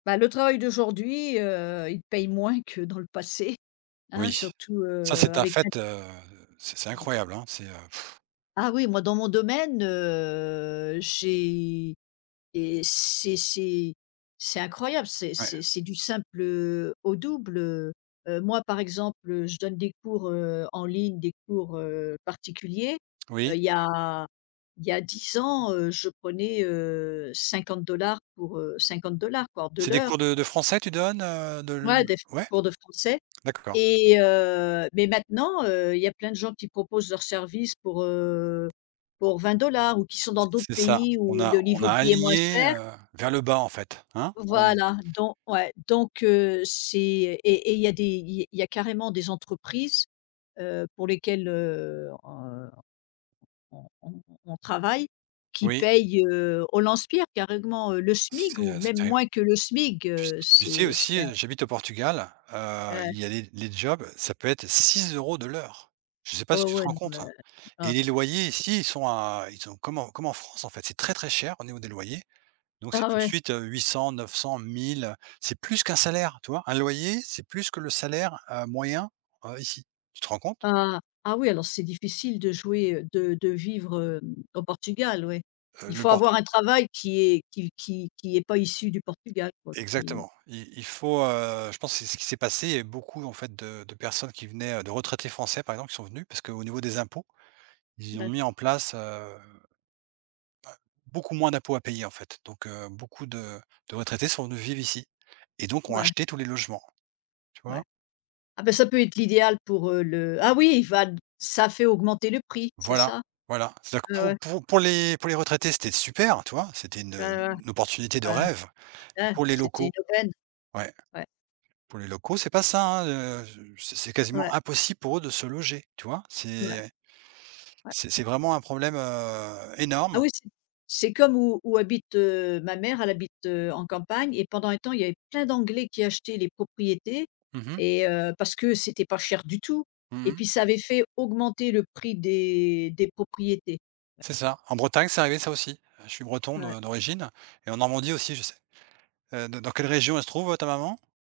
Bah, le travail d'aujourd'hui, heu, il paye moins que dans le passé, hein, Oui. surtout, Ça, heu, c'est un avec l'in fait, heu, c'est c'est Ouais. incroyable, c'est pff. Ah oui, moi dans mon domaine, heu, j'ai et c'est c'est c'est incroyable, c'est Ouais. c'est c'est du simple, heu, au double, heu. Heu, moi par exemple, heu, je donne des cours, heu, en ligne, des cours, heu, particuliers. Heu, Oui. Il y a il y a 10 ans, heu, je prenais, heu, 50 $ pour, heu, 50 $ quoi, de C'est des l'heure. cours de de français tu donnes, heu, de l? Ouais des f des Ouais? cours de français D'accord. et heu, mais maintenant, heu, il y a plein de gens qui proposent leurs services pour, heu, pour 20 $ ou qui sont dans C d'autres c'est ça, pays on où a le on niveau a de vie est moins aligné, cher heu, vers le bas en fait, hein? On Voilà! Don ouais donc heu, c'est et et il y a des il y a il y a carrément des entreprises, heu, pour lesquelles, heu, on on on on travaille qui Oui. payent, heu, au lance-pierre. Carrément, heu, le SMIC C'est, ou heu, c'est même terrible. moins que le SMIC. Tu s Heu, tu sais c'est aussi, c'est heu, j'habite au Portugal. Heu, Ouais. il y a les les jobs, ça peut être 6 € de l'heure! Je sais pas Ouais si tu te ouais, rends non mais compte! Et un les t loyers ici, ils sont à ils sont comme en comme en France en fait, c'est très très cher, au niveau des loyers. Donc c'est Ah tout de ouais! suite, heu, 800-900-1000. C'est plus qu'un salaire! Tu vois? Un loyer, c'est plus que le salaire, heu, moyen, heu, ici. Tu te rends compte? Ah! Ah oui, alors c'est difficile de jouer, heu, de de vivre, heu, au Portugal, ouais. Heu, Il le faut avoir Portu un travail qui est qui qui qui est pas issu du Portugal quoi. Qui est Exactement. Il il faut, heu, je pense que c'est ce qu'il s'est passé, heu, beaucoup en fait de de personnes qui venaient, heu, de retraités français par exemple qui sont venus. Parce qu'au niveau des impôts ils ont Bah. mis en place, heu, heu, beaucoup moins d'impôts à payer en fait. Donc heu, beaucoup de de retraités sont venus vivre ici et donc ont Ouais. acheté tous les logements. Tu Ouais. vois? Ah bah, ça peut être l'idéal pour, heu, le ah oui il va d ça fait augmenter le prix, c'est Voilà! ça? Voilà! C'est-à-dire que Et pour ouais. pour pour les pour les retraités, c'était super, tu vois? C'était une, heu, Ah. une opportunité de Ah! rêve! Et Ah. pour les C'était une locaux? aubaine? Ouais. Ouais. Pour les locaux, c'est pas ça, hein, heu, je c'est c'est Ouais. quasiment impossible pour eux de se loger, tu vois? C'est, Ouais. heu, Ouais. c'est c'est vraiment un problème, heu, Ah énorme. oui! C'est c'est comme où où habite, heu, ma mère, elle habite, heu, en campagne et pendant un temps, il y avait plein d'anglais qui achetaient les propriétés Mmh mh. et heu, parce que c'était pas cher du tout Mmh et mh. puis ça avait fait augmenter le prix des des propriétés. Ouais. C'est ça. En Bretagne, c'est arrivé ça aussi. Je suis breton Ouais. de d'origine et en Normandie aussi, je sais. Heu, dans dans quelle région elle se trouve, heu, ta maman?